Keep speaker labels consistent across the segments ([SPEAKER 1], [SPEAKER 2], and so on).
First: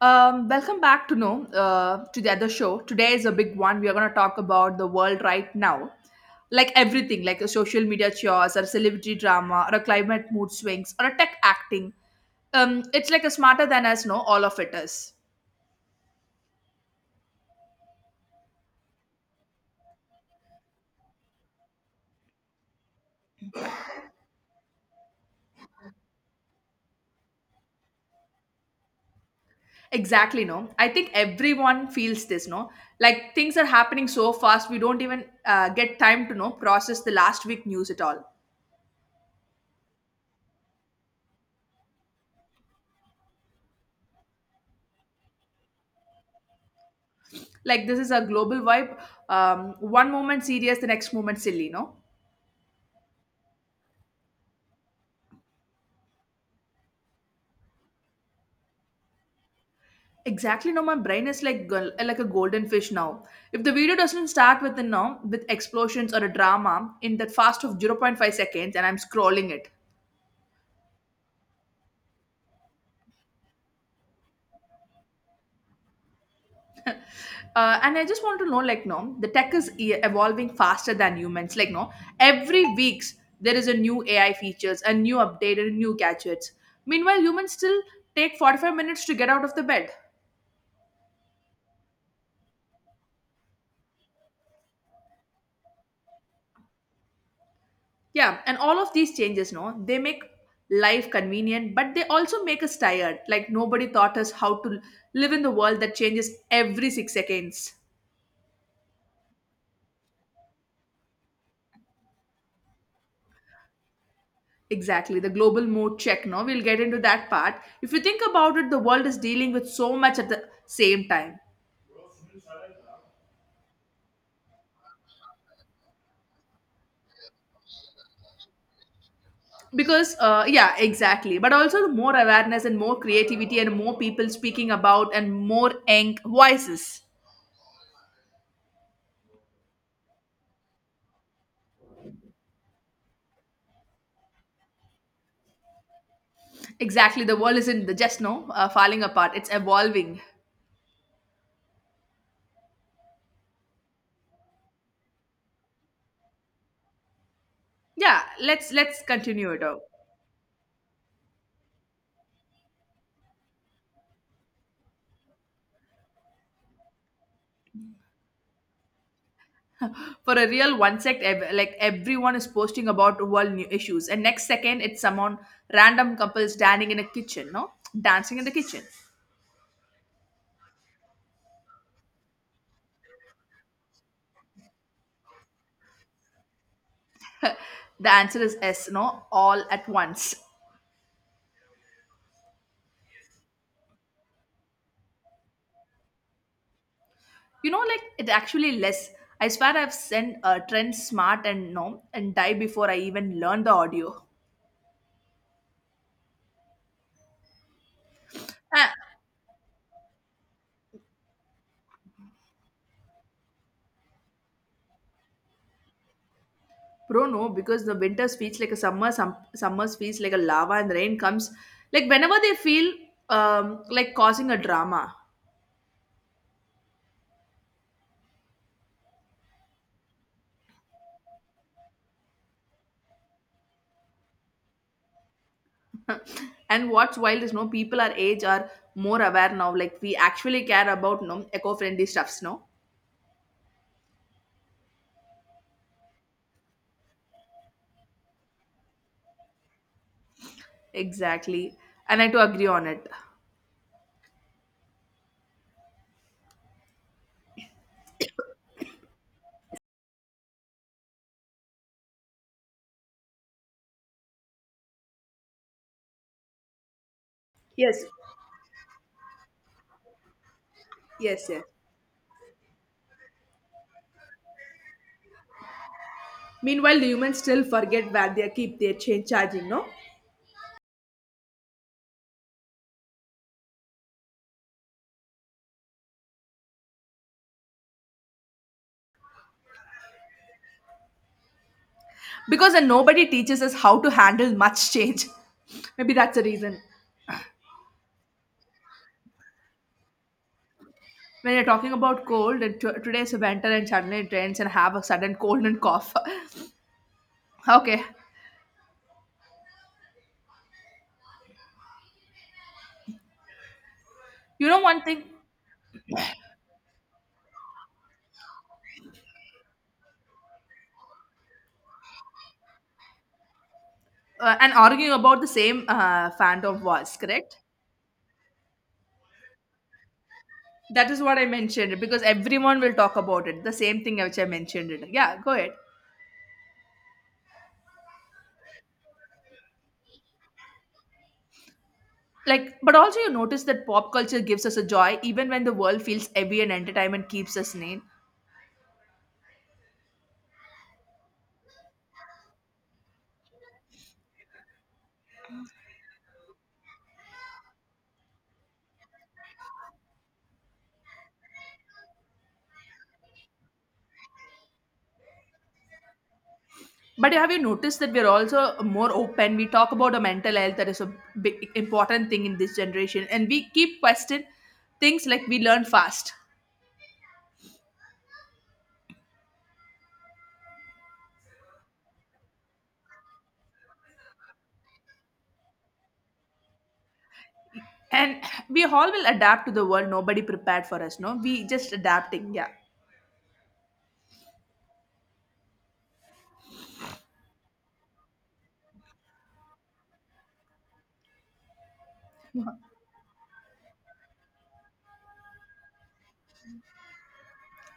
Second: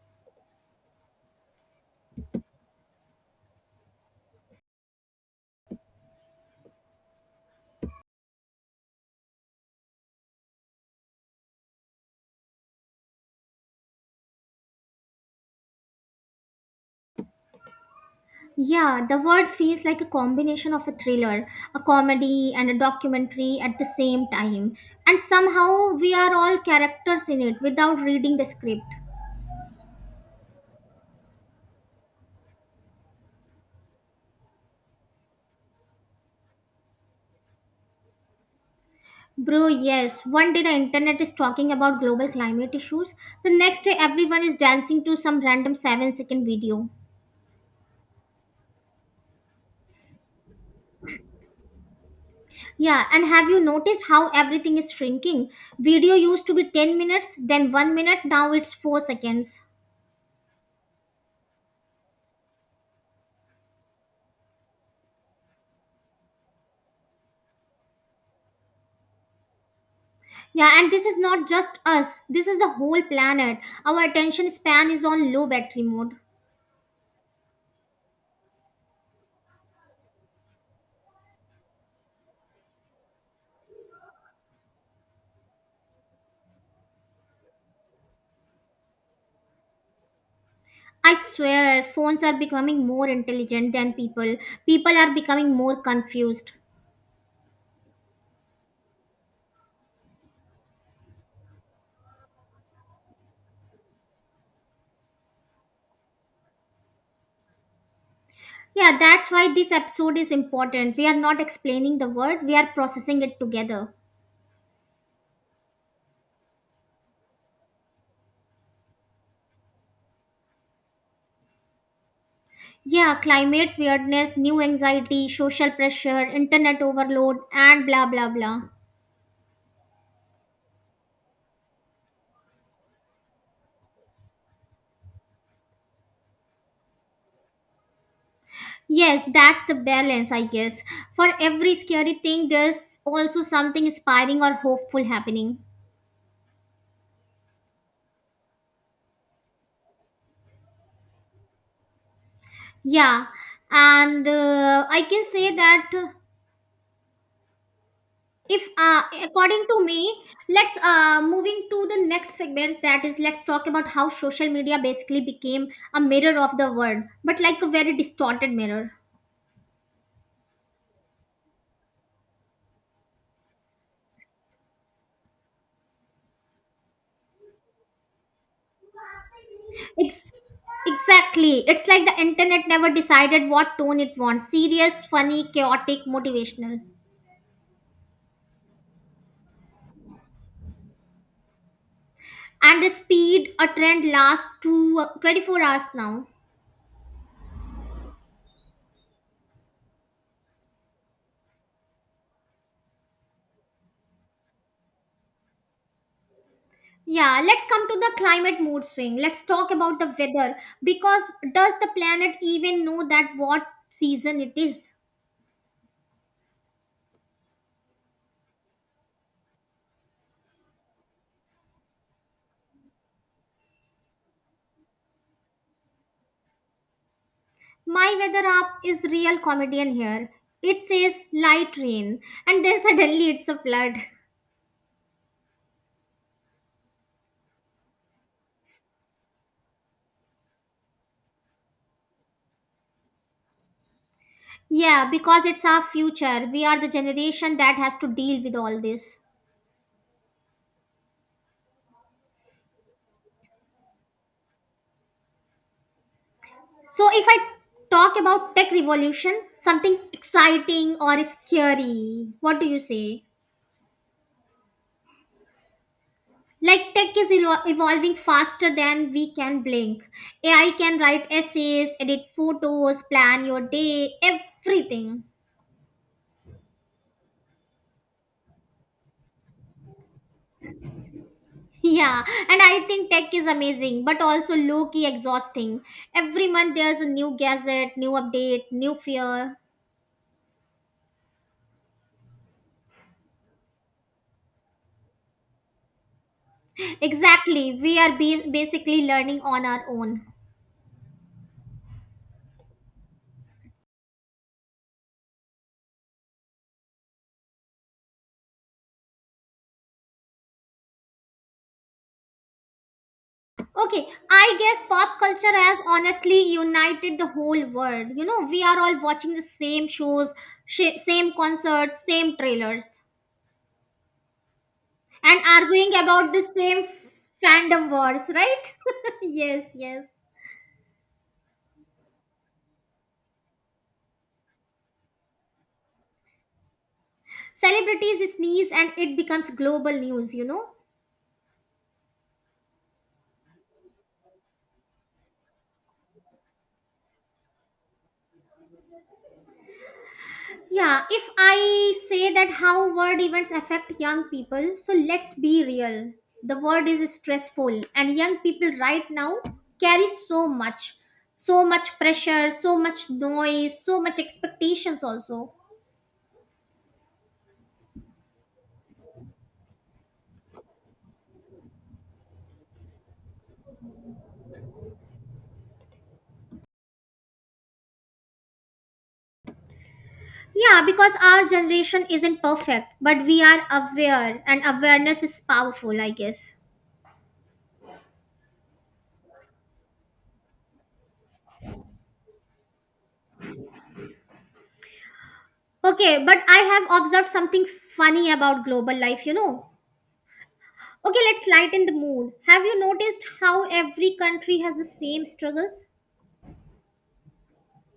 [SPEAKER 1] Welcome back to no to the other show. Today is a big one. We are going to talk about the world right now, like everything, like a social media chaos, or celebrity drama, or a climate mood swings, or a tech acting. It's like a smarter than us. No, all of it is
[SPEAKER 2] Yeah, the word feels like a combination of a thriller, a comedy, and a documentary at the same time. And somehow we are all characters in it without reading the script.
[SPEAKER 1] exactly no. I think everyone feels this. No, like things are happening so fast, we don't even get time to know process the last week news at all.
[SPEAKER 2] Bro, yes, one day the internet is talking about global climate issues, the next day everyone is dancing to some random 7-second video.
[SPEAKER 1] Like this is a global vibe. One moment serious, the next moment silly. No.
[SPEAKER 2] Yeah, and have you noticed how everything is shrinking? Video used to be 10 minutes, then 1 minute, now it's 4 seconds.
[SPEAKER 1] Exactly now, my brain is like like a golden fish now. If the video doesn't start with a now with explosions or a drama in that fast of zero point 0.5 seconds, and I'm scrolling it.
[SPEAKER 2] Yeah, and this is not just us, this is the whole planet. Our attention span is on low battery mode.
[SPEAKER 1] And I just want to know, like, no, the tech is evolving faster than humans. Like, no, every weeks there is a new AI features, a new update, and new gadgets. Meanwhile, humans still take 45 minutes to get out of the bed.
[SPEAKER 2] I swear, phones are becoming more intelligent than people. People are becoming more confused.
[SPEAKER 1] Yeah, and all of these changes, no, they make life convenient, but they also make us tired. Like nobody taught us how to live in the world that changes every 6 seconds.
[SPEAKER 2] Yeah, that's why this episode is important. We are not explaining the word, we are processing it together.
[SPEAKER 1] Exactly, the global mode check, no, we'll get into that part. If you think about it, the world is dealing with so much at the same time.
[SPEAKER 2] Yeah, climate weirdness, new anxiety, social pressure, internet overload, and blah blah blah.
[SPEAKER 1] Because, yeah, exactly. But also more awareness and more creativity and more people speaking about and more eng voices.
[SPEAKER 2] Yes, that's the balance, I guess. For every scary thing, there's also something inspiring or hopeful happening.
[SPEAKER 1] Exactly, the world isn't just no falling apart; it's evolving.
[SPEAKER 2] Yeah, and I can say that
[SPEAKER 1] Yeah,
[SPEAKER 2] if,
[SPEAKER 1] let's continue it
[SPEAKER 2] according
[SPEAKER 1] out
[SPEAKER 2] to me, let's moving to the next segment. That is, let's talk about how social media basically became a mirror of the world, but like a very distorted mirror.
[SPEAKER 1] for a real one sec like everyone is posting about world new issues and next second it's someone random couples standing in a kitchen no dancing in the kitchen.
[SPEAKER 2] It's Exactly. It's like the internet never decided what tone it wants: serious, funny, chaotic, motivational.
[SPEAKER 1] The answer is s no all at once.
[SPEAKER 2] And the speed a trend lasts two 24 hours now.
[SPEAKER 1] You know like it actually less. I swear I've sent a trend smart and no and die before I even learn the audio.
[SPEAKER 2] Yeah, let's come to the climate mood
[SPEAKER 1] Ah,
[SPEAKER 2] swing. Let's talk about the weather because does the planet even know that what season it is?
[SPEAKER 1] bro no because the winter feels like a summer, some summers feels like a lava, and rain comes like whenever they feel like causing a drama.
[SPEAKER 2] My weather app is real comedian here. It says light rain and then suddenly it's a flood.
[SPEAKER 1] And what's wild is no people our age are more aware now, like we actually care about no eco-friendly stuffs no,
[SPEAKER 2] Yeah, because it's our future. We are the generation that has to deal with all this.
[SPEAKER 1] exactly, and I do agree on it.
[SPEAKER 2] So if I talk about tech revolution, something exciting or scary, what do you say? Like tech is
[SPEAKER 1] Yes,
[SPEAKER 2] evolving faster than we can blink. AI can write
[SPEAKER 1] yes, yes.
[SPEAKER 2] essays, edit photos, plan your day, everything.
[SPEAKER 1] Meanwhile, the humans still forget where they keep their change charging, no?
[SPEAKER 2] Yeah, and I think tech is amazing but also low key exhausting. Every month there's a new gadget, new update, new fear.
[SPEAKER 1] Because then nobody teaches us how to handle much change. Maybe that's the reason
[SPEAKER 2] Exactly, we are basically learning on our own.
[SPEAKER 1] when you're talking about cold and today's winter and suddenly it rains and have a sudden cold and cough. Okay,
[SPEAKER 2] Okay, I
[SPEAKER 1] you know
[SPEAKER 2] guess
[SPEAKER 1] one
[SPEAKER 2] pop
[SPEAKER 1] thing,
[SPEAKER 2] culture has honestly united the whole world. You know, we are all watching the same shows, same concerts, same trailers,
[SPEAKER 1] and arguing about
[SPEAKER 2] and
[SPEAKER 1] the same
[SPEAKER 2] arguing about the
[SPEAKER 1] fandom
[SPEAKER 2] same
[SPEAKER 1] was correct.
[SPEAKER 2] fandom wars, right? Yes, yes.
[SPEAKER 1] That is what I mentioned because everyone will talk about it. The same thing which I mentioned it. Yeah, go ahead.
[SPEAKER 2] Celebrities sneeze and it becomes global news, you know?
[SPEAKER 1] Like, but also you notice that pop culture gives us a joy even when the world feels heavy and entertainment keeps us sane.
[SPEAKER 2] Yeah, if I say that how word events affect young people, so let's be real. The world is stressful, and young people right now carry so much so much pressure, so much noise, so much expectations also.
[SPEAKER 1] But have you noticed that we're also more open? We talk about a mental health that is a big important thing in this generation, and we keep question things like we learn fast,
[SPEAKER 2] Yeah, because our generation isn't perfect, but we are aware, and awareness is powerful, I guess.
[SPEAKER 1] and we all will adapt to the world. Nobody prepared for us, no. We just adapting, yeah.
[SPEAKER 2] Okay, but I have observed something funny about global life, you know. Okay, let's lighten the mood. Have you noticed how every country has the same struggles?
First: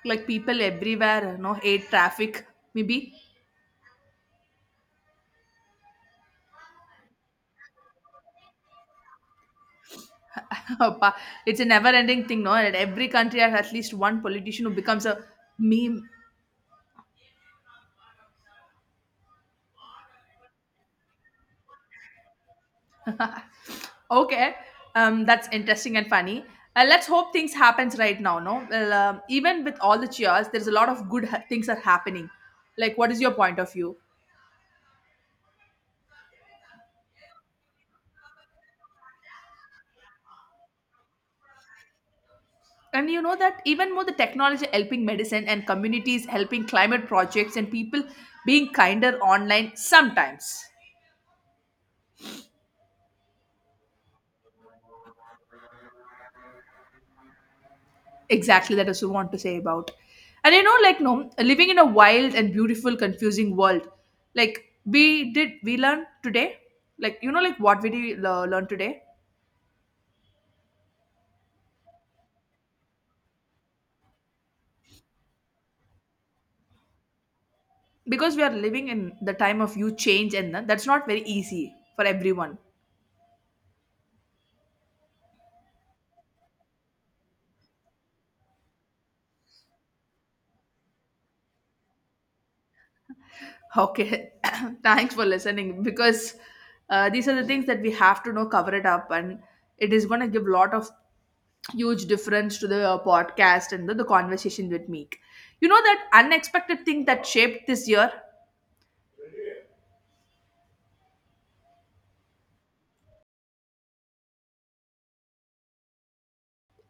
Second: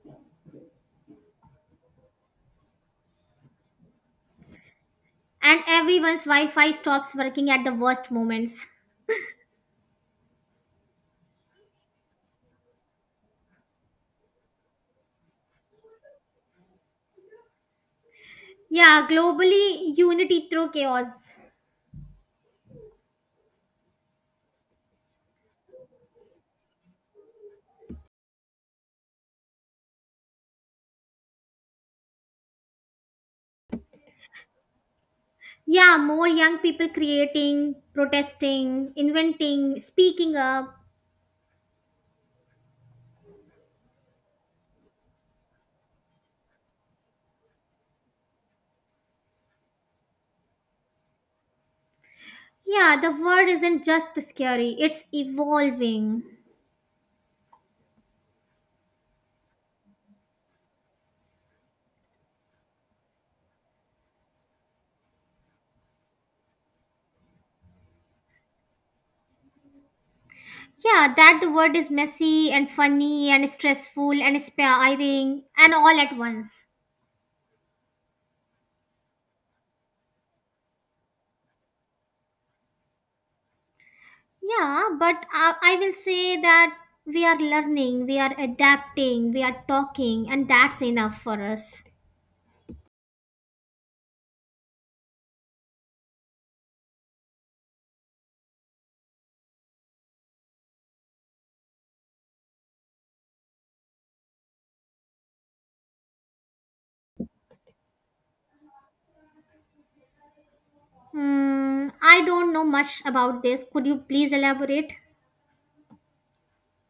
[SPEAKER 1] Like people everywhere, no hate traffic, maybe
[SPEAKER 2] And everyone's Wi Fi stops working at the worst moments.
[SPEAKER 1] Appa, it's a never ending thing, no? And every country has at least one politician who becomes a meme.
[SPEAKER 2] Yeah, globally, unity through chaos.
[SPEAKER 1] Okay, that's interesting and funny. Let's hope things happens right now, no? Well, even with all the cheers, there's a lot of good things are happening. Like, what is your point of view?
[SPEAKER 2] Yeah, more young people creating, protesting, inventing, speaking up.
[SPEAKER 1] And you know that even more the technology helping medicine and communities helping climate projects and people being kinder online sometimes.
[SPEAKER 2] Yeah, the world isn't just scary, it's evolving.
[SPEAKER 1] Exactly, that is what I want to say about. And you know, like no, living in a wild and beautiful, confusing world. Like we did, we learned today. Like you know, like what we did, learn today
[SPEAKER 2] Yeah, that the world is messy and funny and stressful and inspiring and all at once.
[SPEAKER 1] because we are living in the time of you change, and that's not very easy for everyone.
[SPEAKER 2] Yeah, but I will say that we are learning, we are adapting, we are talking, and that's enough for us.
[SPEAKER 1] Okay, thanks for listening because these are the things that we have to know, cover it up, and it is going to give lot of huge difference to the podcast and the conversation with Meek. You know that unexpected thing that shaped this year?
[SPEAKER 2] Hmm, I don't know much about this. Could you please elaborate?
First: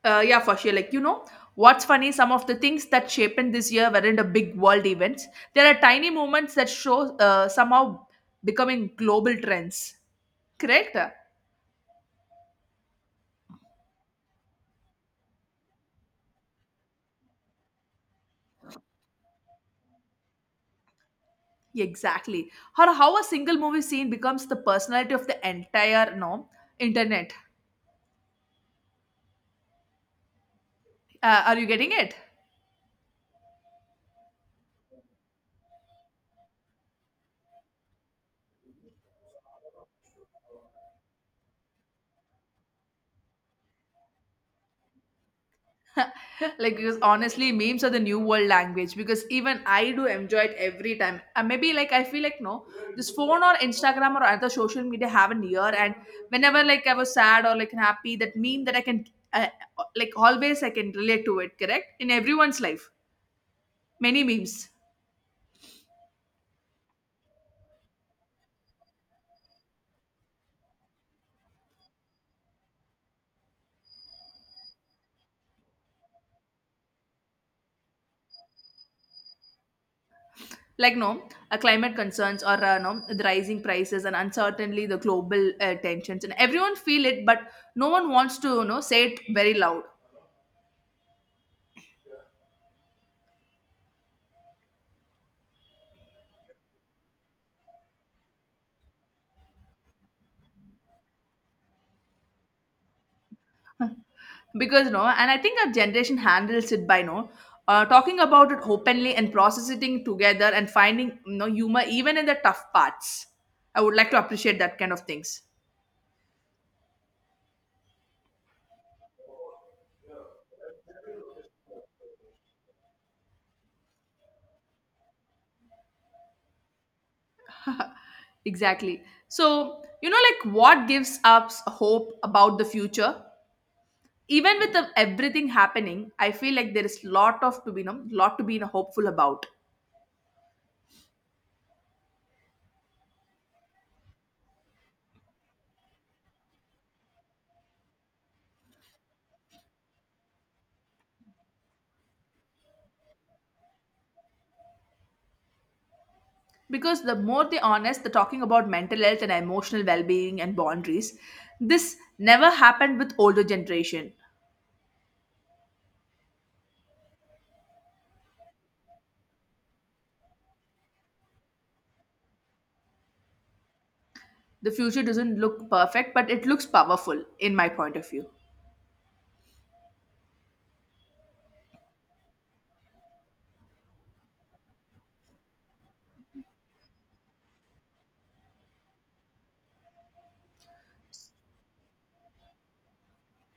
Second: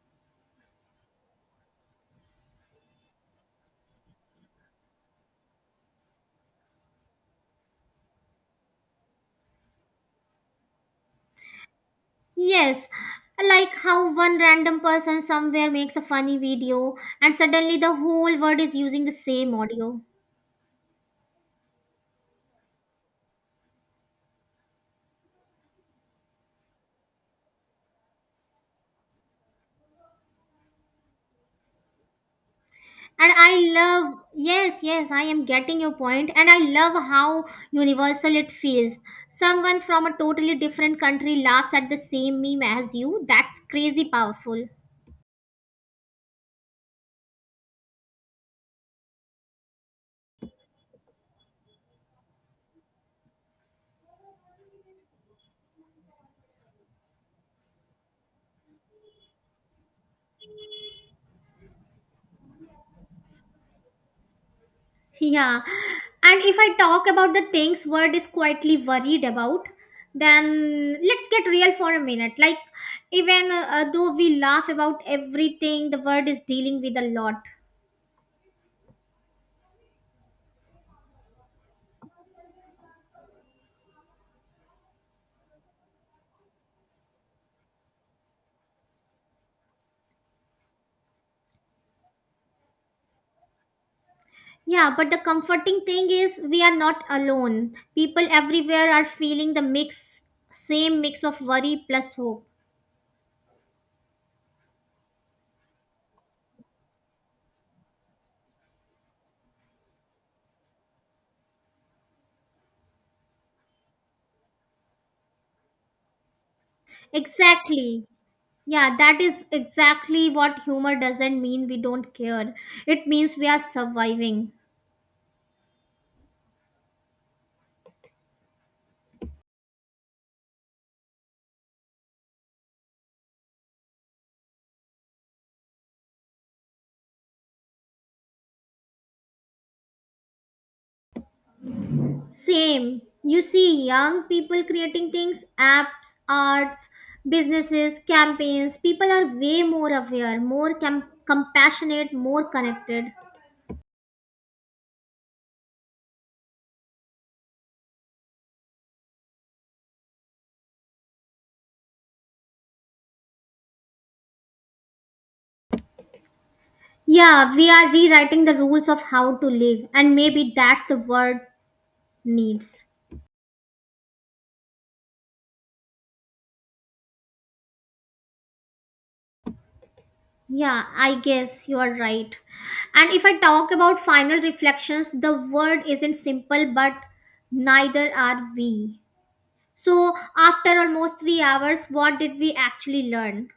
[SPEAKER 1] Yeah, for sure. Like, you know, what's funny, some of the things that shaped this year weren't the big world events. There are tiny moments that show somehow becoming global trends. Correct?
[SPEAKER 2] Yes, like how one random person somewhere makes a funny video and suddenly the whole world is using the same audio.
[SPEAKER 1] Exactly. Or how a single movie scene becomes the personality of the entire no internet. Are you getting it?
[SPEAKER 2] And I love, yes, yes, I am getting your point. And I love how universal it feels. Someone from a totally different country laughs at the same meme as you. That's crazy powerful.
[SPEAKER 1] Like because honestly, memes are the new world language. Because even I do enjoy it every time. Maybe like I feel like no, this phone or Instagram or other social media have an ear, and whenever like I was sad or like happy, that meme that I can uh, like always I can relate to it. Correct in everyone's life. Many memes.
[SPEAKER 2] Yeah. And if I talk about the things world is quietly worried about, then let's get real for a minute. Like, even though we laugh about everything, the world is dealing with a lot.
[SPEAKER 1] Like no climate concerns or no the rising prices and uncertainly the global tensions, and everyone feel it but no one wants to you know say it very loud.
[SPEAKER 2] Yeah, but the comforting thing is we are not alone. People everywhere are feeling the mix, same mix of worry plus hope.
[SPEAKER 1] Because no, and I think our generation handles it by no talking about it openly and processing together and finding you know humor even in the tough parts. I would like to appreciate that kind of things.
[SPEAKER 2] Exactly. Yeah, that is exactly what humor doesn't mean we don't care. It means we are surviving.
[SPEAKER 1] Exactly. So you know like what gives us hope about the future, even with everything happening. I feel like there is lot of to be you know, lot to be you know, hopeful about
[SPEAKER 2] Same. You see young people creating things, apps, arts, businesses, campaigns. People are way more aware, more compassionate, more connected.
[SPEAKER 1] because the more they honest the talking about mental health and emotional well-being and boundaries, this never happened with older generation.
[SPEAKER 2] Yeah, we are rewriting the rules of how to live, and maybe that's the word needs.
[SPEAKER 1] The future doesn't look perfect, but it looks powerful in my point of view.
[SPEAKER 2] Yeah, I guess you are right. And if I talk about final reflections, the word isn't simple, but neither are we. So, after almost 3 hours, what did we actually learn?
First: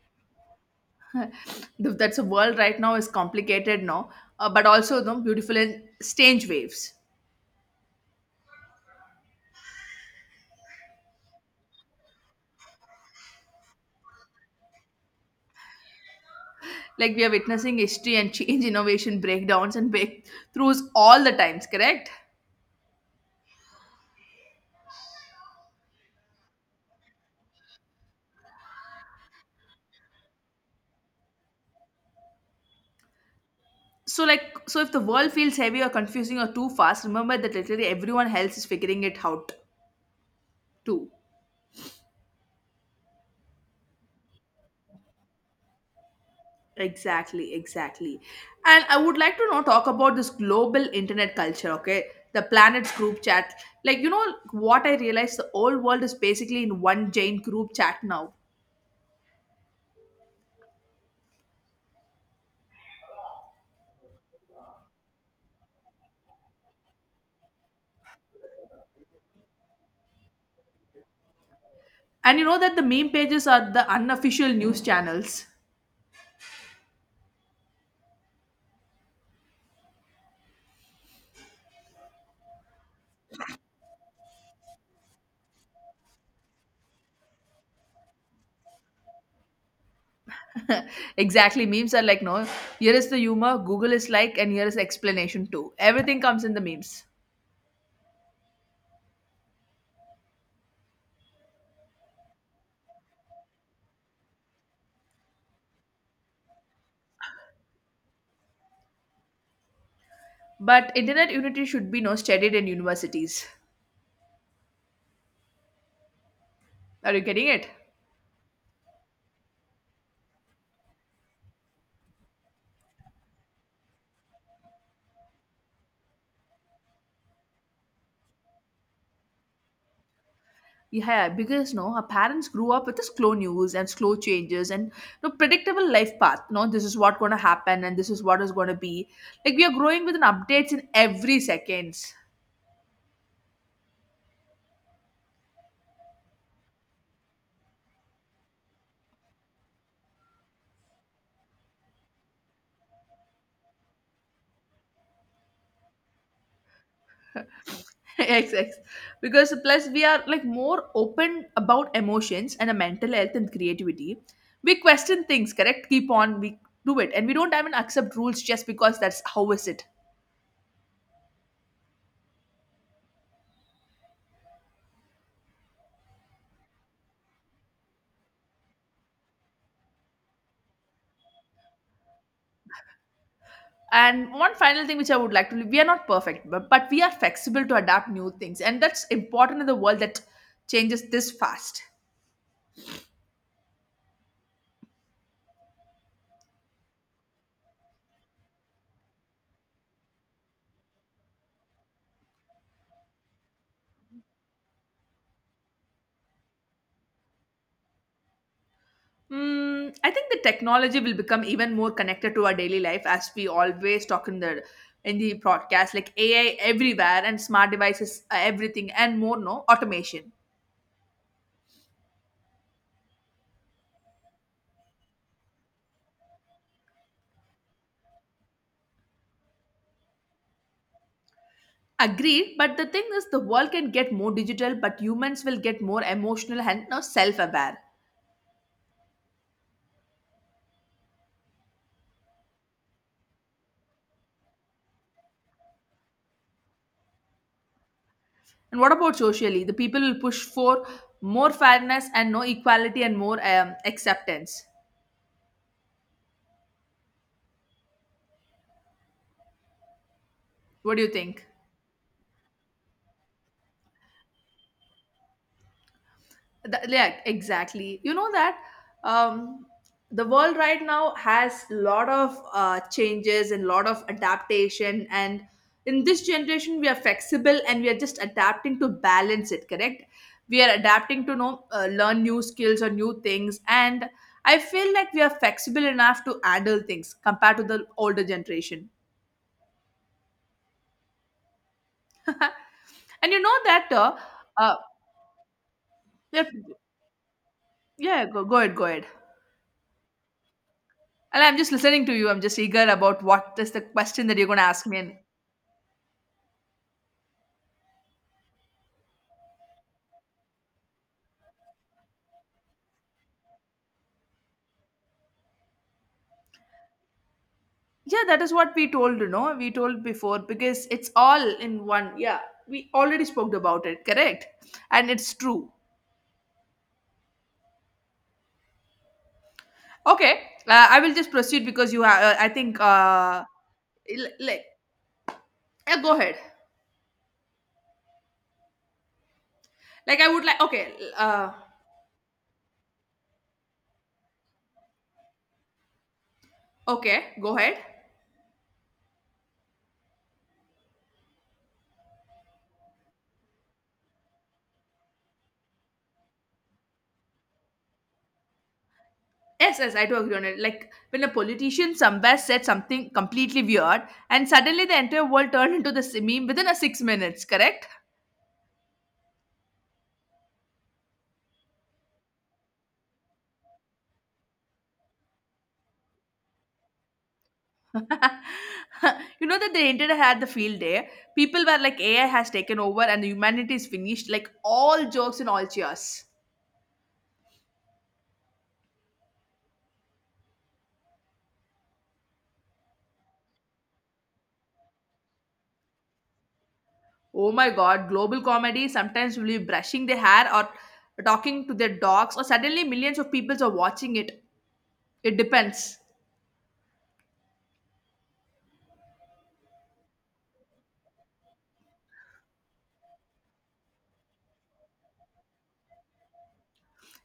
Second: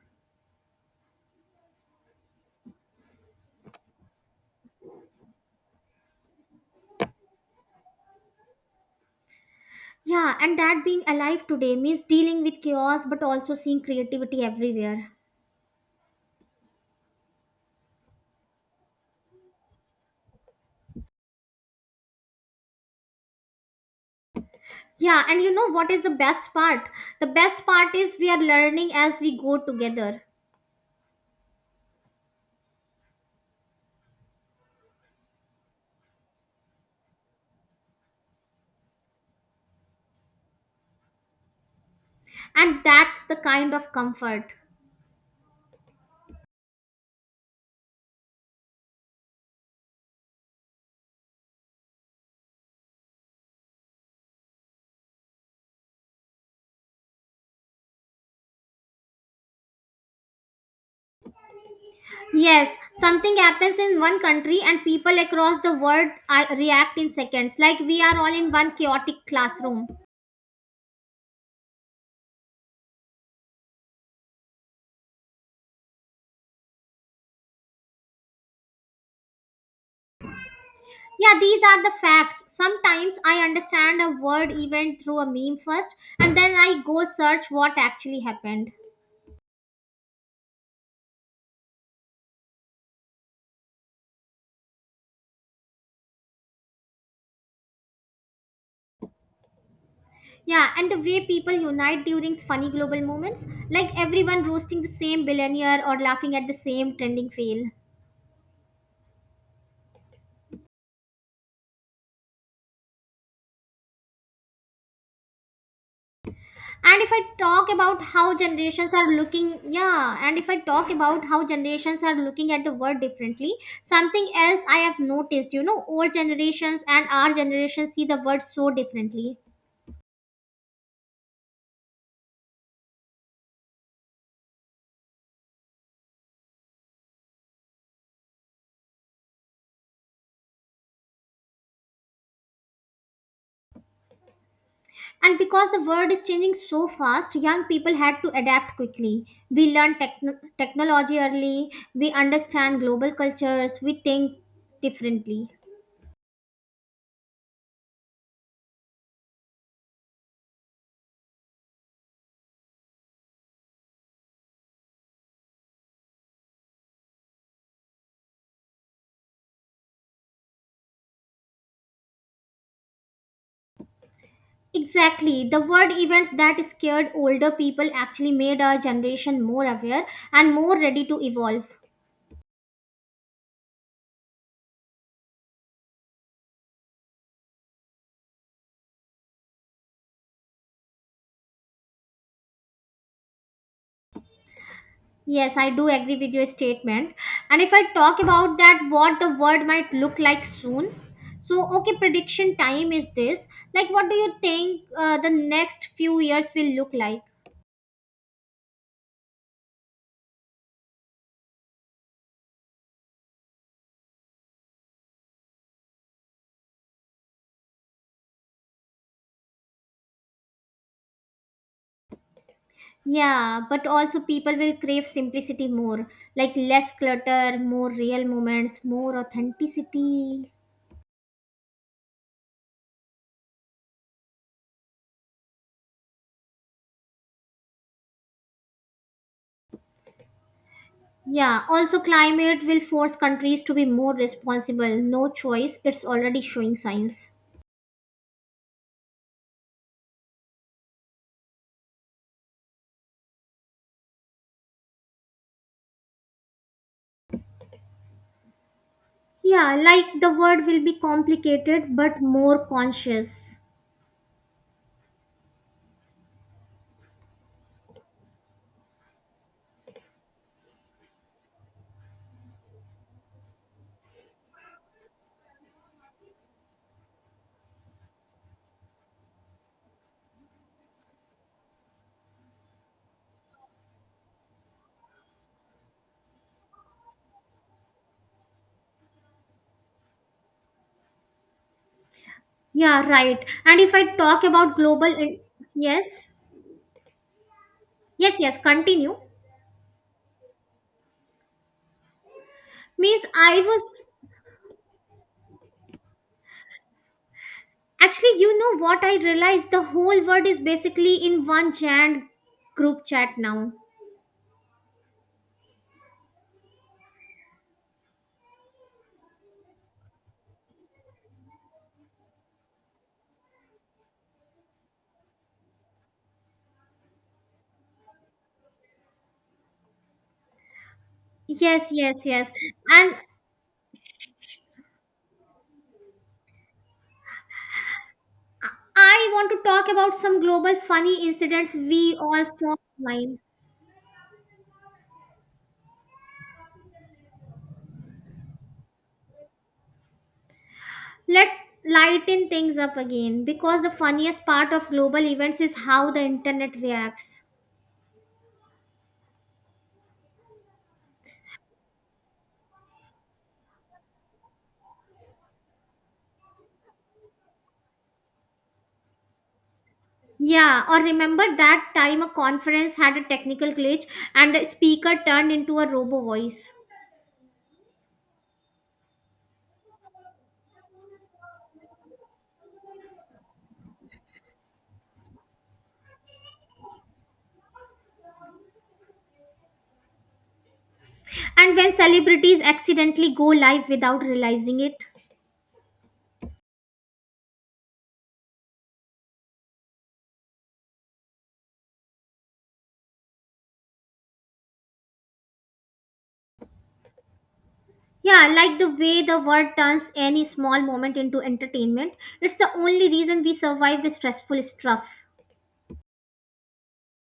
[SPEAKER 1] That's a world right now is complicated now, but also you know, beautiful in strange waves,
[SPEAKER 2] Yeah, and that being alive today means dealing with chaos but also seeing creativity everywhere.
[SPEAKER 1] like we are witnessing history and change, innovation, breakdowns, and breakthroughs all the times, correct?
[SPEAKER 2] Yeah, and you know what is the best part? The best part is we are learning as we go together,
[SPEAKER 1] So like, so if the world feels heavy or confusing or too fast, remember that literally everyone else is figuring it out too.
[SPEAKER 2] and that's the kind of comfort.
[SPEAKER 1] Exactly, exactly. And I would like to now talk about this global internet culture. Okay, the planet's group chat, like you know, what I realized, the whole world is basically in one giant group chat now.
[SPEAKER 2] Yes, something happens in one country and people across the world react in seconds, like we are all in one chaotic classroom.
[SPEAKER 1] And you know that the meme pages are the unofficial news channels.
[SPEAKER 2] Yeah, these are the facts. Sometimes I understand a word event through a meme first, and then I go search what actually happened.
[SPEAKER 1] Exactly, memes are like no, here is the humor, Google is like, and here is the explanation too, everything comes in the memes.
[SPEAKER 2] Yeah, and the way people unite during funny global moments, like everyone roasting the same billionaire or laughing at the same trending fail.
[SPEAKER 1] But internet unity should be no studied in universities.
[SPEAKER 2] And
[SPEAKER 1] Are
[SPEAKER 2] if I
[SPEAKER 1] you getting it?
[SPEAKER 2] talk about how generations are looking. Yeah, and if I talk about how generations are looking at the world differently, something else I have noticed, you know, old generations and our generation see the world so differently.
[SPEAKER 1] Yeah, because no, our parents grew up with the slow news and slow changes and no predictable life path. No, this is what gonna happen and this is what is gonna be. Like we are growing with an updates in every seconds.
[SPEAKER 2] And because the world is changing so fast, young people had to adapt quickly. We learn technology early, we understand global cultures, we think differently.
[SPEAKER 1] XX. Because plus we are like more open about emotions and a mental health and creativity. We question things, correct? Keep on, we do it, and we don't even accept rules just because that's how is it.
[SPEAKER 2] Exactly. The word events that scared older people actually made our generation more aware and more ready to evolve.
[SPEAKER 1] And one final thing which I would like to leave, we are not perfect, but we are flexible to adapt new things. And that's important in the world that changes this fast.
[SPEAKER 2] Yes, I do agree with your statement. And if I talk about that, what the world might look like soon. So, okay, prediction time is this. Like, what do you think the next few years will look like?
[SPEAKER 1] Mm, I think the technology will become even more connected to our daily life as we always talk in the broadcast, like AI everywhere and smart devices, everything and more, no automation.
[SPEAKER 2] Yeah, but also people will crave simplicity more, like less clutter, more real moments, more authenticity.
[SPEAKER 1] Agreed, but the thing is, the world can get more digital, but humans will get more emotional and self aware.
[SPEAKER 2] Yeah, also climate will force countries to be more responsible. No choice, it's already showing signs.
[SPEAKER 1] And what about socially? The people will push for more fairness and no equality and more acceptance.
[SPEAKER 2] Yeah, like the world will
[SPEAKER 1] What
[SPEAKER 2] be
[SPEAKER 1] do you think?
[SPEAKER 2] complicated but more conscious.
[SPEAKER 1] Yeah, exactly. You know that um, the world right now has lot of changes and lot of adaptation. And in this generation, we are flexible and we are just adapting to balance it. Correct? We are adapting to know learn new skills or new things. And I feel like we are flexible enough to handle things compared to the older generation.
[SPEAKER 2] Yeah,
[SPEAKER 1] And
[SPEAKER 2] right.
[SPEAKER 1] you know
[SPEAKER 2] And
[SPEAKER 1] that,
[SPEAKER 2] if I talk
[SPEAKER 1] uh,
[SPEAKER 2] about global in- yes.
[SPEAKER 1] that yeah,
[SPEAKER 2] Yes,
[SPEAKER 1] go
[SPEAKER 2] yes,
[SPEAKER 1] ahead, go ahead.
[SPEAKER 2] continue.
[SPEAKER 1] And I'm just listening to you. I'm just eager about
[SPEAKER 2] Means
[SPEAKER 1] what
[SPEAKER 2] I
[SPEAKER 1] is the
[SPEAKER 2] was
[SPEAKER 1] question that you're going to ask me. And
[SPEAKER 2] actually, you know what I realized, the whole world is basically in one giant group chat now.
[SPEAKER 1] yeah, that is what we told, you know, we told before because it's all in one. Yeah, we already spoke about it, correct? And it's true. Okay, I will just proceed
[SPEAKER 2] Yes,
[SPEAKER 1] because you
[SPEAKER 2] yes,
[SPEAKER 1] have, I
[SPEAKER 2] yes.
[SPEAKER 1] think,
[SPEAKER 2] And
[SPEAKER 1] like, yeah, go ahead.
[SPEAKER 2] I want to talk
[SPEAKER 1] Like,
[SPEAKER 2] about
[SPEAKER 1] I
[SPEAKER 2] some
[SPEAKER 1] would like,
[SPEAKER 2] global
[SPEAKER 1] okay,
[SPEAKER 2] funny
[SPEAKER 1] uh,
[SPEAKER 2] incidents we all saw online.
[SPEAKER 1] okay, go ahead.
[SPEAKER 2] Let's lighten things up again because the funniest part of global events is how the internet reacts.
[SPEAKER 1] Yes, yes, I do agree on it. Like when a politician somewhere said something completely weird, and suddenly the entire world turned into this meme within a 6 minutes. Correct?
[SPEAKER 2] Yeah, or remember that time a conference had a technical glitch and the speaker turned into a robo voice.
[SPEAKER 1] You know that the internet had the field day. People were like, AI has taken over, and the humanity is finished. Like all jokes and all cheers.
[SPEAKER 2] And when celebrities accidentally go live without realizing it.
[SPEAKER 1] Oh my God! Global comedy sometimes will be brushing their hair or talking to their dogs, or suddenly millions of people are watching it. It depends.
[SPEAKER 2] Yeah, like the way the world turns any small moment into entertainment. It's the only reason we survive the stressful stuff.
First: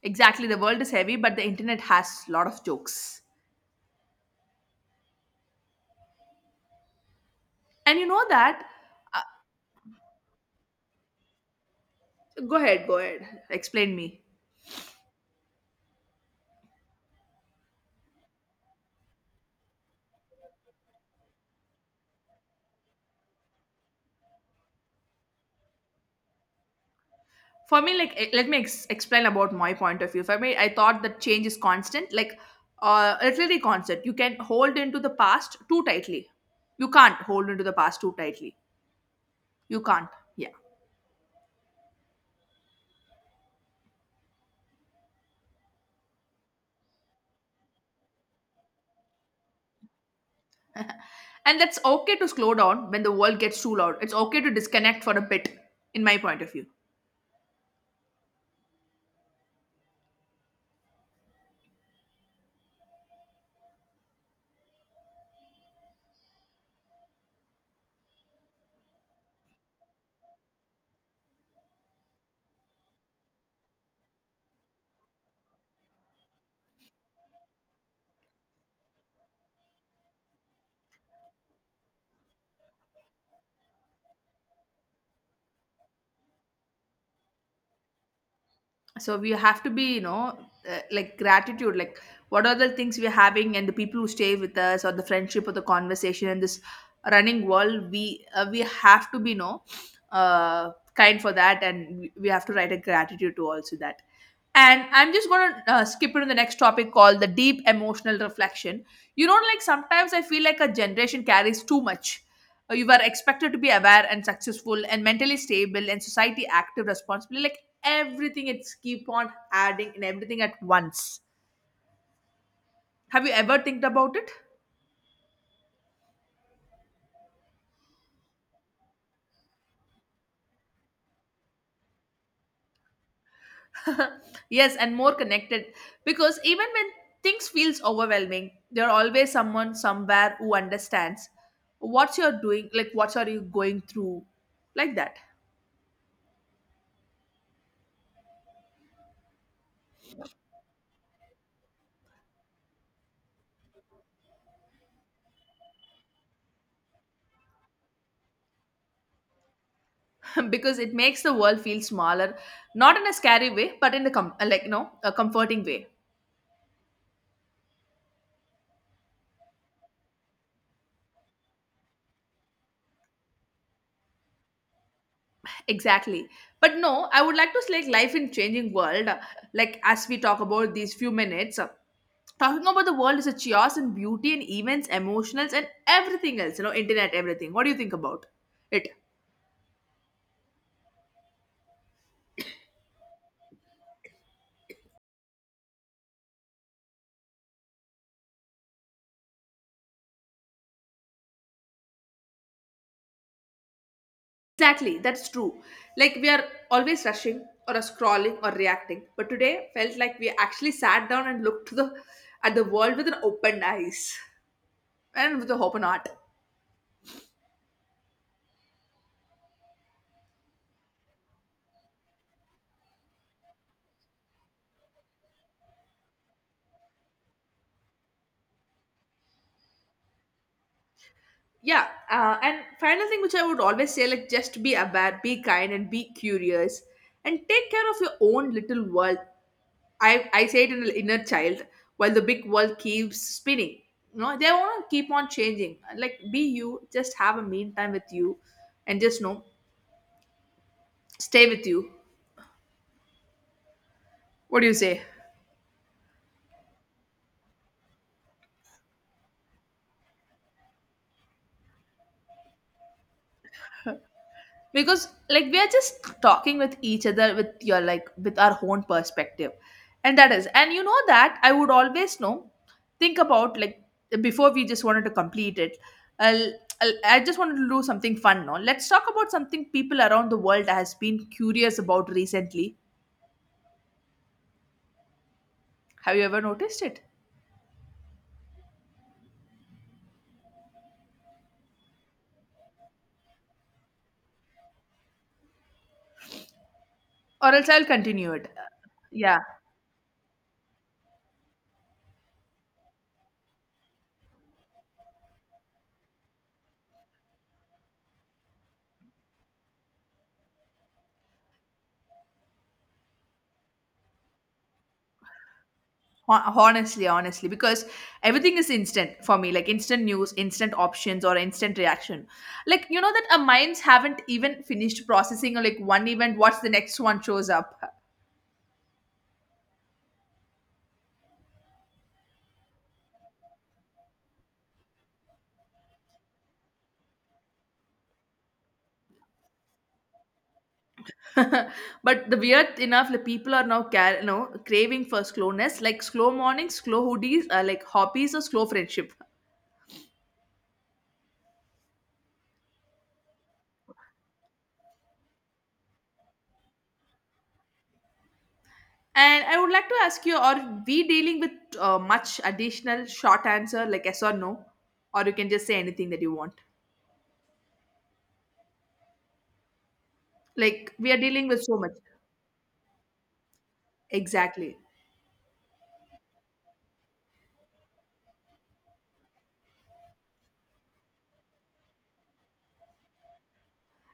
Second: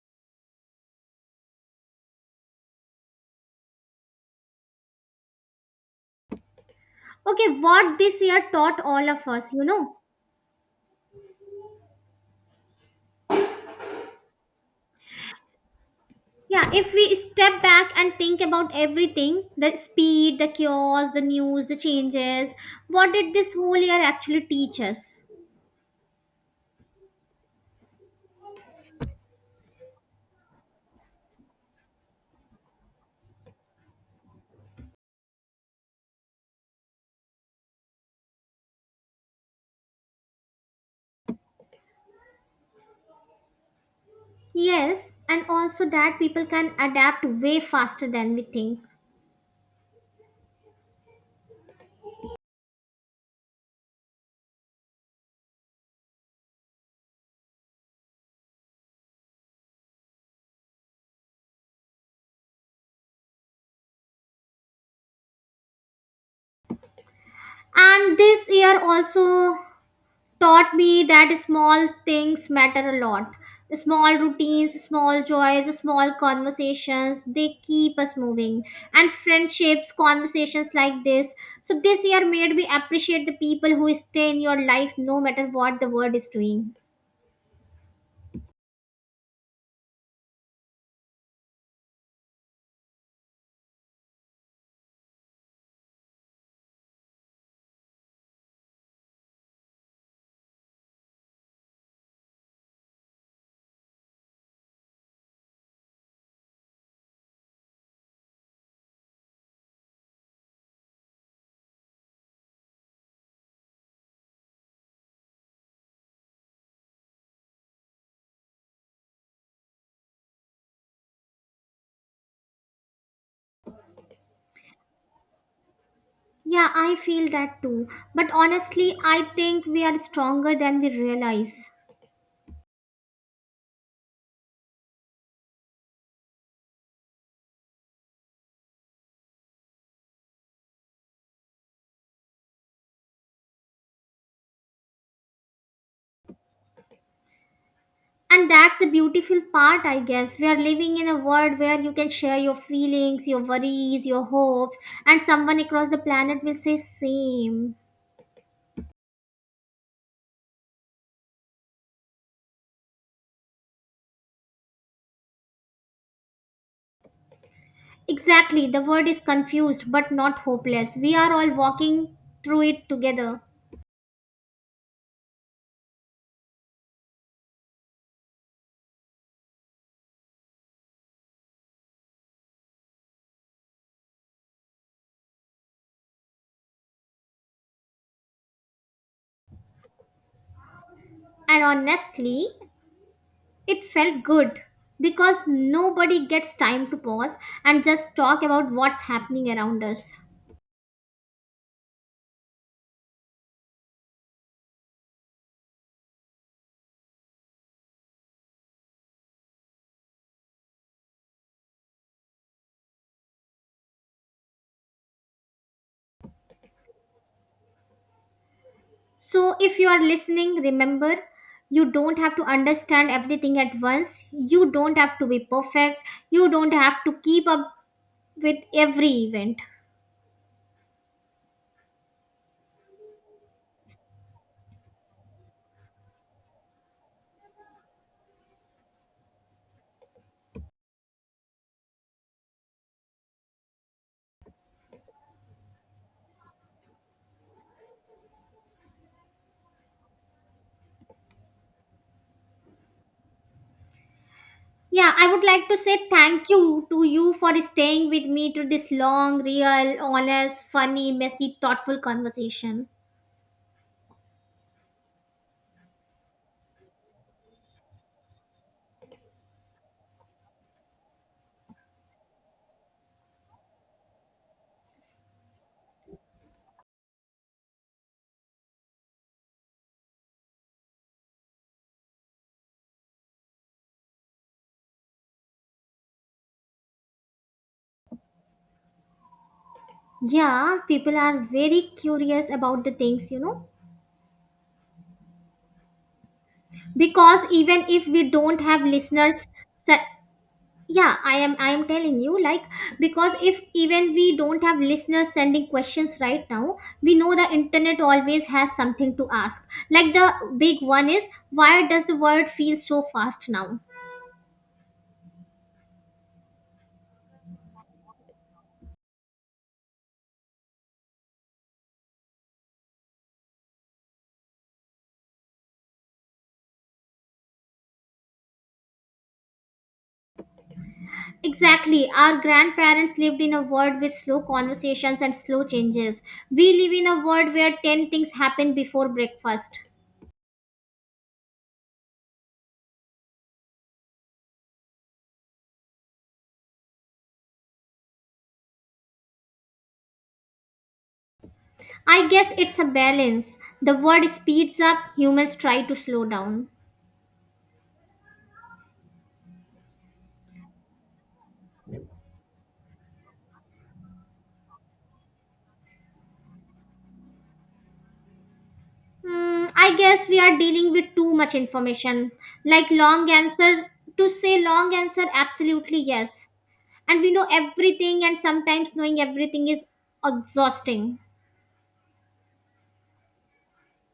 [SPEAKER 1] Exactly, the world is heavy, but the internet has lot of jokes.
[SPEAKER 2] Okay, what
[SPEAKER 1] And you
[SPEAKER 2] this
[SPEAKER 1] know
[SPEAKER 2] year
[SPEAKER 1] that?
[SPEAKER 2] taught all of us, you know?
[SPEAKER 1] Go ahead, go ahead. Explain me.
[SPEAKER 2] Yeah, if we step back and think about everything, the speed, the chaos, the news, the changes, what did this whole year actually teach us?
[SPEAKER 1] For me, like, let me explain about my point of view. For me, I thought that change is constant, like a literary. You can hold into the past too tightly. You can't hold into the past too tightly. You can't. Yeah.
[SPEAKER 2] Yes, and also that people can adapt way faster than we think.
[SPEAKER 1] And that's okay to slow down when the world gets too loud. It's okay to disconnect for a bit, in my point of view.
[SPEAKER 2] And this year also taught me that small things matter a lot. Small routines, small joys, small conversations, they keep us moving. And friendships, conversations like this. So, this year made me appreciate the people who stay in your life no matter what the world is doing.
[SPEAKER 1] So we have to be, like gratitude, like what are the things we're having and the people who stay with us or the friendship or the conversation in this running world. We we have to be, you know, kind for that, and we have to write a gratitude to also that. And I'm just going to skip into the next topic called the deep emotional reflection. You know, like sometimes I feel like a generation carries too much. You were expected to be aware and successful and mentally stable and society active responsibly, like everything it's keep on adding and everything at once. Have you ever think about it?
[SPEAKER 2] Yeah, I feel that too. But honestly, I think we are stronger than we realize.
[SPEAKER 1] Yes, and more connected, because even when things feels overwhelming, there are always someone somewhere who understands what you're doing, like what are you going through, like that.
[SPEAKER 2] And that's the beautiful part, I guess. We are living in a world where you can share your feelings, your worries, your hopes, and someone across the planet will say same.
[SPEAKER 1] Because it makes the world feel smaller, not in a scary way but in a like, you know, a comforting way.
[SPEAKER 2] Exactly, the world is confused but not hopeless. We are all walking through it together.
[SPEAKER 1] Exactly. But no, I would like to select life in changing world, like as we talk about these few minutes, talking about the world is a chaos and beauty and events emotionals and everything else, you know, internet, everything. What do you think about it?
[SPEAKER 2] And honestly, it felt good because nobody gets time to pause and just talk about what's happening around us.
[SPEAKER 1] Exactly, that's true. Like we are always rushing or scrolling or reacting, but today felt like we actually sat down and looked to the, at the world with an open eyes, and with the hope or not.
[SPEAKER 2] So, if you are listening, remember you don't have to understand everything at once. You don't have to be perfect. You don't have to keep up with every event.
[SPEAKER 1] Yeah. And final thing which I would always say, like just be aware, be kind, and be curious, and take care of your own little world. I say it in the inner child, while the big world keeps spinning. You know, they want to keep on changing. Like, be you, just have a mean time with you, and just know, stay with you. What do you say?
[SPEAKER 2] Yeah, I would like to say thank you to you for staying with me to this long, real, honest, funny, messy, thoughtful conversation.
[SPEAKER 1] Because like we are just talking with each other with your, like with our own perspective, and that is, and you know that I would always know, think about, like, before we just wanted to complete it. I'll, I just wanted to do something fun. Now let's talk about something people around the world has been curious about recently. Have you ever noticed it?
[SPEAKER 2] Yeah, people are very curious about the things, you know, because
[SPEAKER 1] Or else I'll
[SPEAKER 2] even if we
[SPEAKER 1] continue it.
[SPEAKER 2] don't have listeners,
[SPEAKER 1] Yeah.
[SPEAKER 2] su- yeah, I am telling you, like, because if even we don't have listeners sending questions right now, we know the internet always has something to ask. Like the big one is, why does the world feel so fast now?
[SPEAKER 1] Honestly, honestly, because everything is instant for me, like instant news, instant options, or instant reaction. Like, you know that our minds haven't even finished processing, or like one event, what's the next one shows up.
[SPEAKER 2] Exactly, our grandparents lived in a world with slow conversations and slow changes. We live in a world where 10 things happen before breakfast.
[SPEAKER 1] But the weird enough, like people are now you know, craving for slowness, like slow mornings, slow hoodies, like hobbies, or slow friendship.
[SPEAKER 2] I guess it's a balance. The world speeds up, humans try to slow down.
[SPEAKER 1] And I would like to ask you, are we dealing with much additional short answer, like yes or no, or you can just say anything that you want.
[SPEAKER 2] Hmm, I guess we are dealing
[SPEAKER 1] Like we
[SPEAKER 2] with
[SPEAKER 1] are
[SPEAKER 2] too
[SPEAKER 1] dealing
[SPEAKER 2] much
[SPEAKER 1] with so much.
[SPEAKER 2] information. Like long answer, to say
[SPEAKER 1] Exactly.
[SPEAKER 2] long answer, absolutely yes. And we know everything, and sometimes knowing everything is exhausting.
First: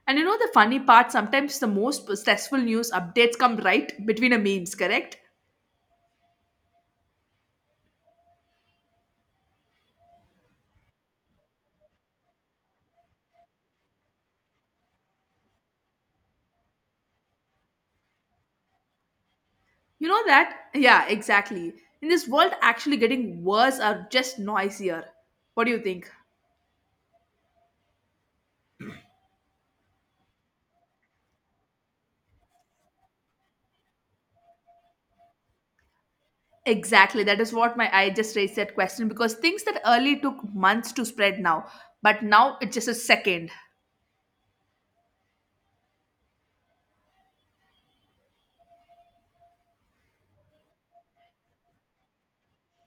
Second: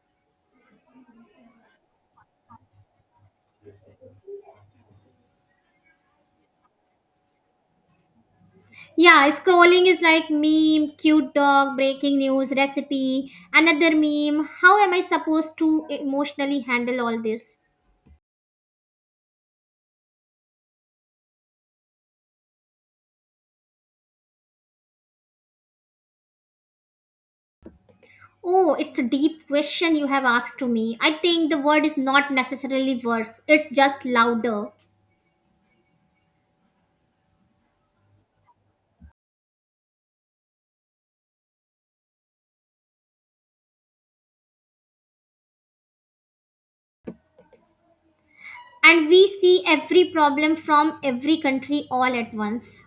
[SPEAKER 1] And you know the funny part, sometimes the most stressful news updates come right between a memes, correct?
[SPEAKER 2] Yeah, scrolling is like meme, cute dog, breaking news, recipe, another meme. How am I supposed to emotionally handle all this?
[SPEAKER 1] You know that? Yeah, exactly. In this world, actually getting worse or just noisier. What do you think?
[SPEAKER 2] Oh, it's a deep question you have asked to me. I think the word is not necessarily worse, it's just louder.
[SPEAKER 1] Exactly. That is what my, I just raised that question, because things that early took months to spread now, but now it's just a second.
[SPEAKER 2] And we see every problem from every country all at once.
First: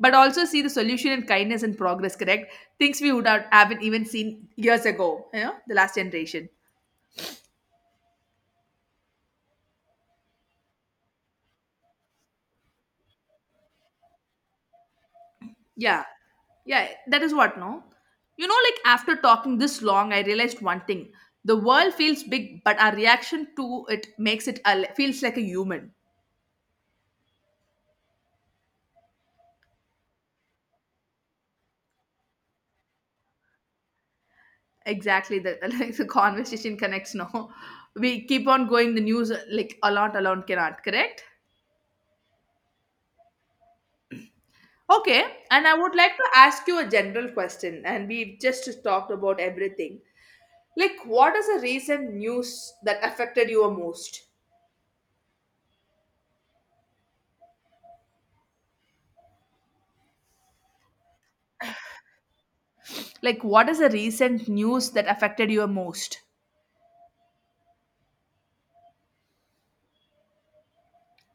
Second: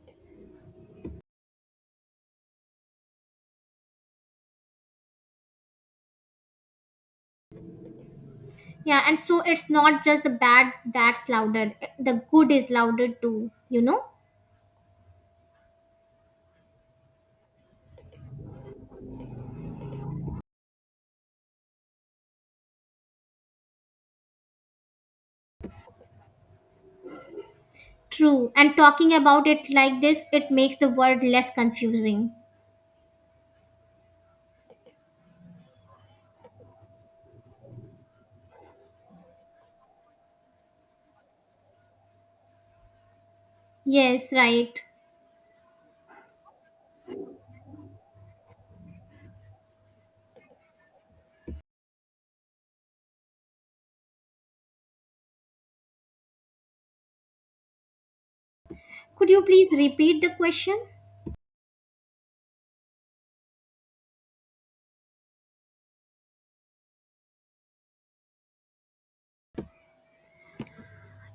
[SPEAKER 1] But also see the solution in kindness and progress, correct? Things we would have, haven't even seen years ago, you know, the last generation.
[SPEAKER 2] Yeah, and so it's not just the bad that's louder, the good is louder too, you know.
[SPEAKER 1] Yeah. Yeah, that is what, no? You know, like after talking this long, I realized one thing. The world feels big, but our reaction to it makes it a, feels like a human.
[SPEAKER 2] True, and talking about it like this, it makes the world less confusing.
[SPEAKER 1] Exactly, the like the conversation connects. No, we keep on going. The news like a lot alone cannot correct.
[SPEAKER 2] Yes, right.
[SPEAKER 1] Okay, and I would like to ask you a general question. And we've just talked about everything. Like, what is the recent news that affected you most?
[SPEAKER 2] Could you please repeat the question?
[SPEAKER 1] Like, what is the recent news that affected you most?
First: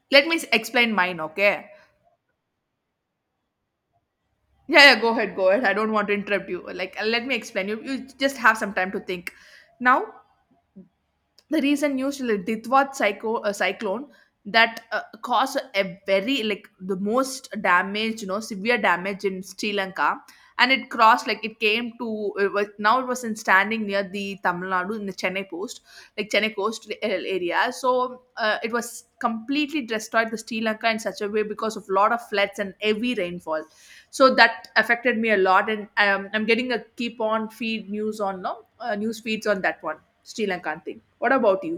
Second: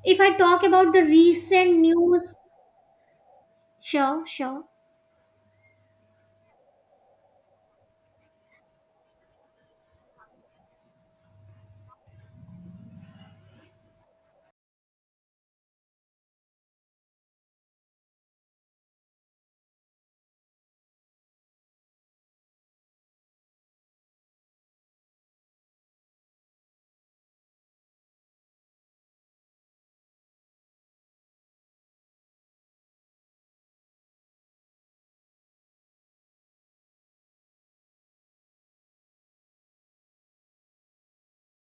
[SPEAKER 2] If
[SPEAKER 1] Let
[SPEAKER 2] I
[SPEAKER 1] me
[SPEAKER 2] talk
[SPEAKER 1] explain
[SPEAKER 2] about the
[SPEAKER 1] mine, okay.
[SPEAKER 2] recent news, sure, sure.
[SPEAKER 1] Yeah, yeah, go ahead, go ahead. I don't want to interrupt you. Like, let me explain you. You just have some time to think now. The reason usually ditwat psycho, cyclone, that caused a very, like the most damage, you know, severe damage in Sri Lanka. And it crossed, like it came to, it was, now it was in standing near the Tamil Nadu in the Chennai post, like Chennai coast area. So it was completely destroyed the Sri Lanka in such a way, because of lot of floods and heavy rainfall. So that affected me a lot, and I'm getting a keep on feed news on, no, news feeds on that one, Sri Lankan thing. What about you?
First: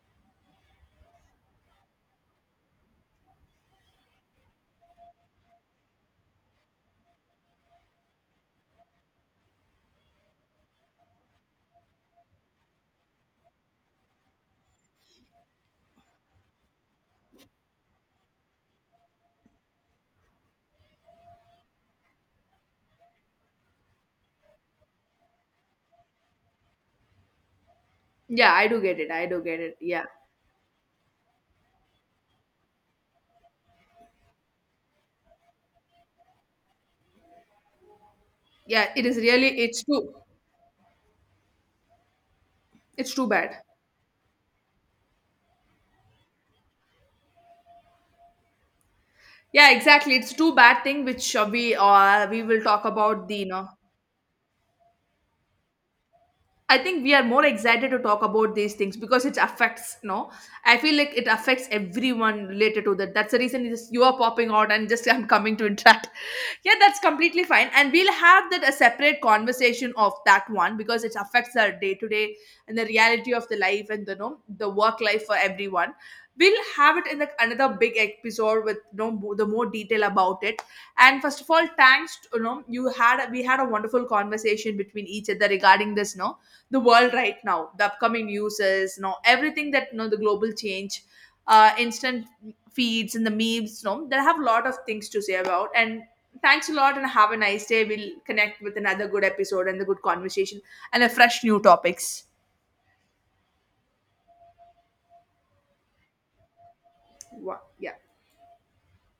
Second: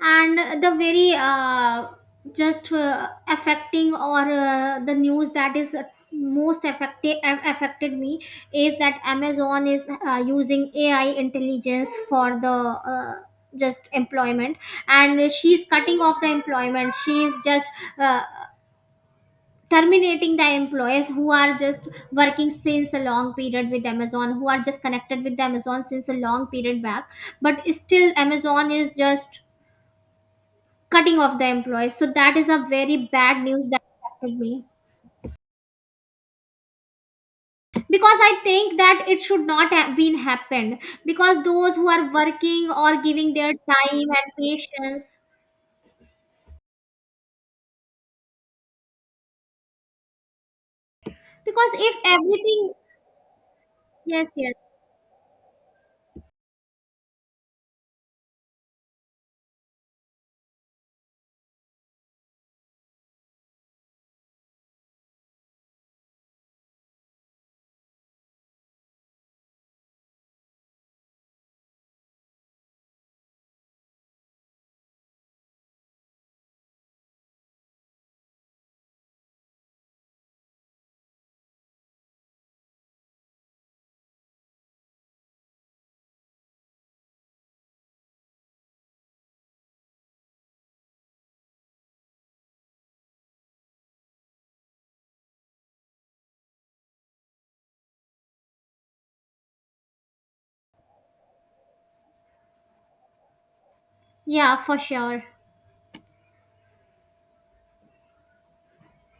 [SPEAKER 2] And the very just affecting or the news that is most affected me is that Amazon is using AI intelligence for the uh, just employment, and she's cutting off the employment. She's just uh, terminating the employees who are just working since a long period with Amazon, who are just connected with Amazon since a long period back, but still
[SPEAKER 1] Yeah, I
[SPEAKER 2] Amazon
[SPEAKER 1] do
[SPEAKER 2] is
[SPEAKER 1] get it. I
[SPEAKER 2] just
[SPEAKER 1] do get it. Yeah.
[SPEAKER 2] cutting off the employees. So that is a very bad news that affected me because I think
[SPEAKER 1] Yeah, it
[SPEAKER 2] that
[SPEAKER 1] is
[SPEAKER 2] it should
[SPEAKER 1] really,
[SPEAKER 2] not
[SPEAKER 1] it's
[SPEAKER 2] have
[SPEAKER 1] too,
[SPEAKER 2] been happened. Because those who are working or
[SPEAKER 1] it's too
[SPEAKER 2] giving their
[SPEAKER 1] bad.
[SPEAKER 2] time and patience,
[SPEAKER 1] Yeah, exactly, it's too bad thing which
[SPEAKER 2] because
[SPEAKER 1] we,
[SPEAKER 2] if
[SPEAKER 1] we will
[SPEAKER 2] everything,
[SPEAKER 1] talk about the, you know.
[SPEAKER 2] yes, yes,
[SPEAKER 1] I think we are more excited to talk about these things because it affects, no? I feel like it affects everyone related to that. That's the reason is you are popping out and just I'm coming to interact. Yeah, that's completely fine. And we'll have that a separate conversation of that one, because it affects our day to day and the reality of the life and the no the work life for everyone. We'll have it in the, another big episode with no know, the more detail about it. And first of all, thanks to, you know, you had a, we had a wonderful conversation between each other regarding this. No, the world right now, the upcoming uses, you know, everything that, you know, the global change, uh, instant feeds and the memes, you know, they have a lot of things to say about. And thanks a lot, and have a nice day. We'll connect with another good episode and the good conversation and a fresh new topics.
[SPEAKER 2] yeah, for sure.
[SPEAKER 1] Yeah.